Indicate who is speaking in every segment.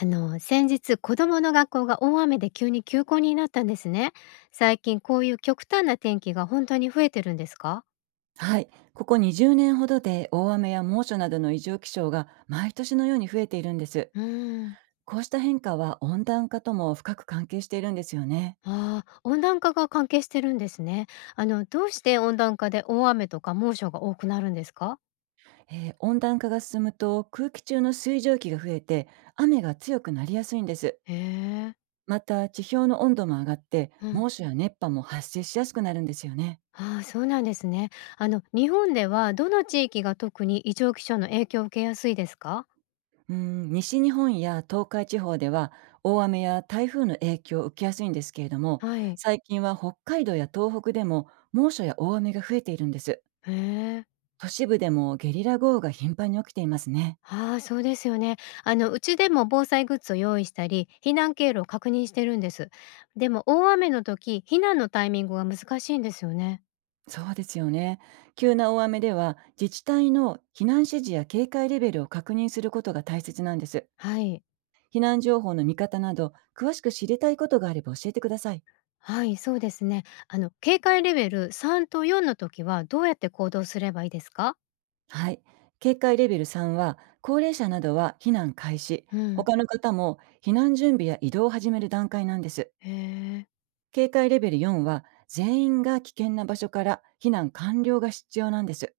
Speaker 1: 先日子供の学校が大雨で急に休校になったんですね。最近こういう極端な天気が本当に増えてるんですか？
Speaker 2: はい、ここ20年ほどで大雨や猛暑などの異常気象が毎年のように増えているんです。
Speaker 1: うーん。
Speaker 2: こうした変化は温暖化とも深く関係しているんですよね。
Speaker 1: ああー温暖化が関係してるんですね。どうして温暖化で大雨とか猛暑が多くなるんですか？
Speaker 2: 温暖化が進むと空気中の水蒸気が増えて雨が強くなりやすいんです。
Speaker 1: へえ。
Speaker 2: また地表の温度も上がって
Speaker 1: うん。
Speaker 2: 猛暑や熱波も発生しやすくなるんですよね。
Speaker 1: ああーそうなんですね。日本ではどの地域が特に異常気象の影響を受けやすいですか？
Speaker 2: うん、西日本や東海地方では大雨や台風の影響を受けやすいんですけれども、
Speaker 1: はい。
Speaker 2: 最近は北海道や東北でも猛暑や大雨が増えているんです。
Speaker 1: へえ。
Speaker 2: 都市部でもゲリラ豪雨が頻繁に起きていますね。
Speaker 1: ああ、そうですよね。うちでも防災グッズを用意したり、避難経路を確認してるんです。でも、大雨の時、避難のタイミングが難しいんですよね。
Speaker 2: そうですよね。急な大雨では自治体の避難指示や警戒レベルを確認することが大切なんです。
Speaker 1: はい。
Speaker 2: 避難情報の見方など詳しく知りたいことがあれば教えてください。
Speaker 1: はい、そうですね。警戒レベル3と4の時は、どうやって行動すればいいですか？
Speaker 2: はい。警戒レベル3は、高齢者などは避難開始、
Speaker 1: うん。
Speaker 2: 他の方も避難準備や移動を始める段階なんです。
Speaker 1: へえ。
Speaker 2: 警戒レベル4は、全員が危険な場所から避難完了が必要なんです。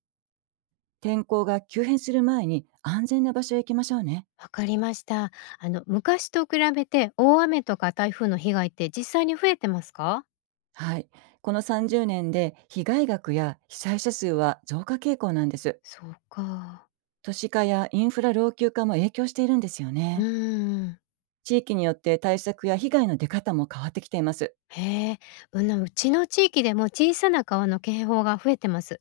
Speaker 2: 天候が急変する前に安全な場所へ行きましょうね。
Speaker 1: わかりました。昔と比べて、大雨とか台風の被害って実際に増えてますか？
Speaker 2: はい。この30年で被害額や被災者数は増加傾向なんです。
Speaker 1: そうか。
Speaker 2: 都市化やインフラ老朽化も影響しているんですよ
Speaker 1: う
Speaker 2: ね。
Speaker 1: ーん。
Speaker 2: 地域によって対策や被害の出方も変わってきています。
Speaker 1: へえ。うん、うちの地域でも小さな川の警報が増えてます。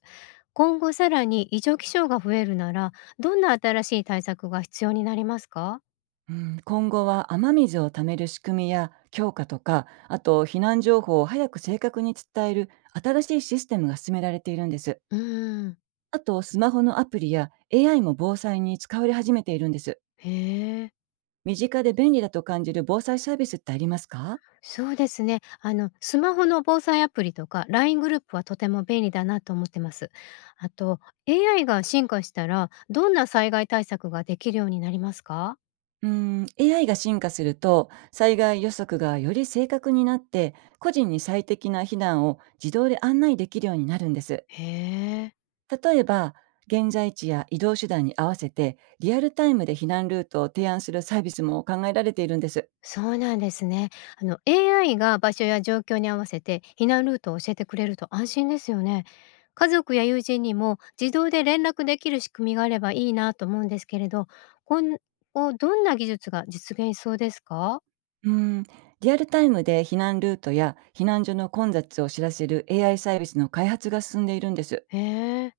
Speaker 1: 今後さらに異常気象が増えるなら、どんな新しい対策が必要になりますか？
Speaker 2: うん、今後は雨水を貯める仕組みや強化とか、あと避難情報を早く正確に伝える新しいシステムが進められているんです。
Speaker 1: うーん。
Speaker 2: あとスマホのアプリや AI も防災に使われ始めているんです。
Speaker 1: へえ。
Speaker 2: 身近で便利だと感じる防災サービスってありますか？
Speaker 1: そうですね。スマホの防災アプリとか LINE グループはとても便利だなと思ってます。あと、AI が進化したら、どんな災害対策ができるようになりますか？
Speaker 2: うん、AI が進化すると災害予測がより正確になって、個人に最適な避難を自動で案内できるようになるんです。
Speaker 1: へえ。
Speaker 2: 例えば、現在地や移動手段に合わせて、リアルタイムで避難ルートを提案するサービスも考えられているんです。
Speaker 1: そうなんですね。AI が場所や状況に合わせて避難ルートを教えてくれると安心ですよね。家族や友人にも自動で連絡できる仕組みがあればいいなと思うんですけれど、こんどんな技術が実現しそうですか？
Speaker 2: うん、リアルタイムで避難ルートや避難所の混雑を知らせる AI サービスの開発が進んでいるんです。
Speaker 1: へえ。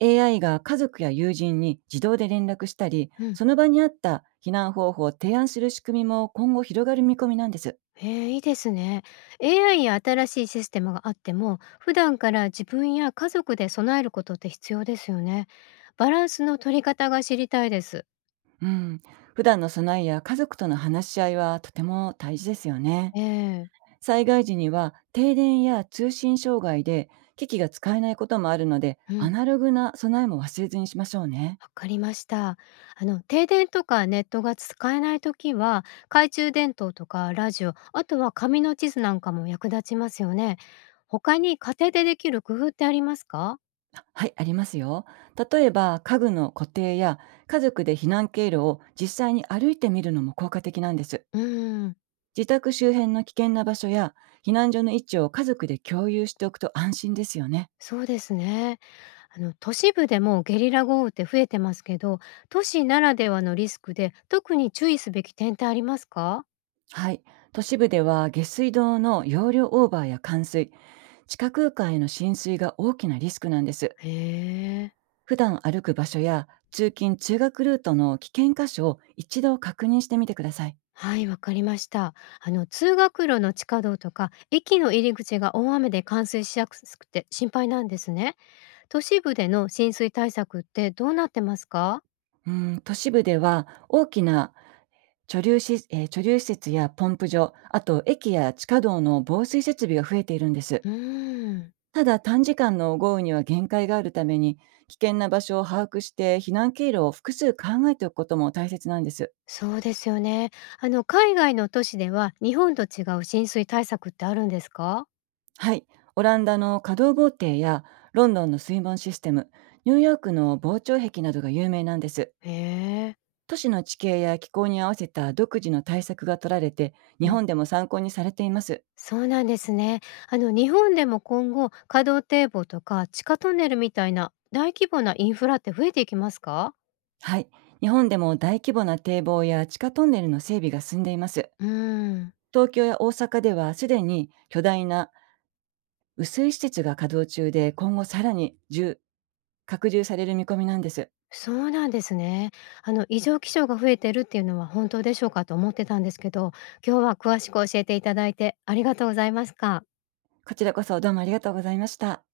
Speaker 2: AI が家族や友人に自動で連絡したり、
Speaker 1: うん。
Speaker 2: その場にあった避難方法を提案する仕組みも今後広がる見込みなんです。
Speaker 1: へえ、いいですね。AI や新しいシステムがあっても、普段から自分や家族で備えることって必要ですよね。バランスの取り方が知りたいです。
Speaker 2: うん、普段の備えや家族との話し合いはとても大事ですよね。
Speaker 1: ええ、
Speaker 2: 災害時には停電や通信障害で機器が使えないこともあるので、
Speaker 1: う
Speaker 2: ア
Speaker 1: ん。
Speaker 2: ナログな備えも忘れずにしましょうね。
Speaker 1: わかりました。停電とかネットが使えないときは、懐中電灯とかラジオ、あとは紙の地図なんかも役立ちますよね。他に家庭でできる工夫ってありますか？
Speaker 2: はい、ありますよ。例えば家具の固定や、家族で避難経路を実際に歩いてみるのも効果的なんです。
Speaker 1: うーん。
Speaker 2: 自宅周辺の危険な場所や避難所の位置を家族で共有しておくと安心ですよね。
Speaker 1: そうですね。都市部でもゲリラ豪雨って増えてますけど、都市ならではのリスクで特に注意すべき点ってありますか？
Speaker 2: はい、都市部では下水道の容量オーバーや冠水、地下空間への浸水が大きなリスクなんです。
Speaker 1: へえ。
Speaker 2: 普段歩く場所や通勤通学ルートの危険箇所を一度確認してみてください。
Speaker 1: はい、わかりました。通学路の地下道とか駅の入り口が大雨で冠水しやすくて心配なんですね。都市部での浸水対策ってどうなってますか？
Speaker 2: うん、都市部では大きな貯留し、えー貯留施設やポンプ場、あと駅や地下道の防水設備が増えているんです。
Speaker 1: うーん。
Speaker 2: ただ短時間の豪雨には限界があるために、危険な場所を把握して避難経路を複数考えておくことも大切なんです。
Speaker 1: そうですよね。海外の都市では日本と違う浸水対策ってあるんですか？
Speaker 2: はい。オランダの可動防堤やロンドンの水門システム、ニューヨークの防潮壁などが有名なんです。
Speaker 1: へえ。
Speaker 2: 都市の地形や気候に合わせた独自の対策が取られて、
Speaker 1: う
Speaker 2: 日
Speaker 1: ん、
Speaker 2: 本でも参考にされています。
Speaker 1: そうなんですね。日本でも今後稼働堤防とか地下トンネルみたいな大規模なインフラって増えていきますか？
Speaker 2: はい。日本でも大規模な堤防や地下トンネルの整備が進んでいます。
Speaker 1: うーん。
Speaker 2: 東京や大阪ではすでに巨大な雨水施設が稼働中で、今後さらに充拡充される見込みなんです。
Speaker 1: そうなんですね。異常気象が増えてるっていうのは本当でしょうかと思ってたんですけど、今日は詳しく教えていただいてありがとうございますか？
Speaker 2: こちらこそどうもありがとうございました。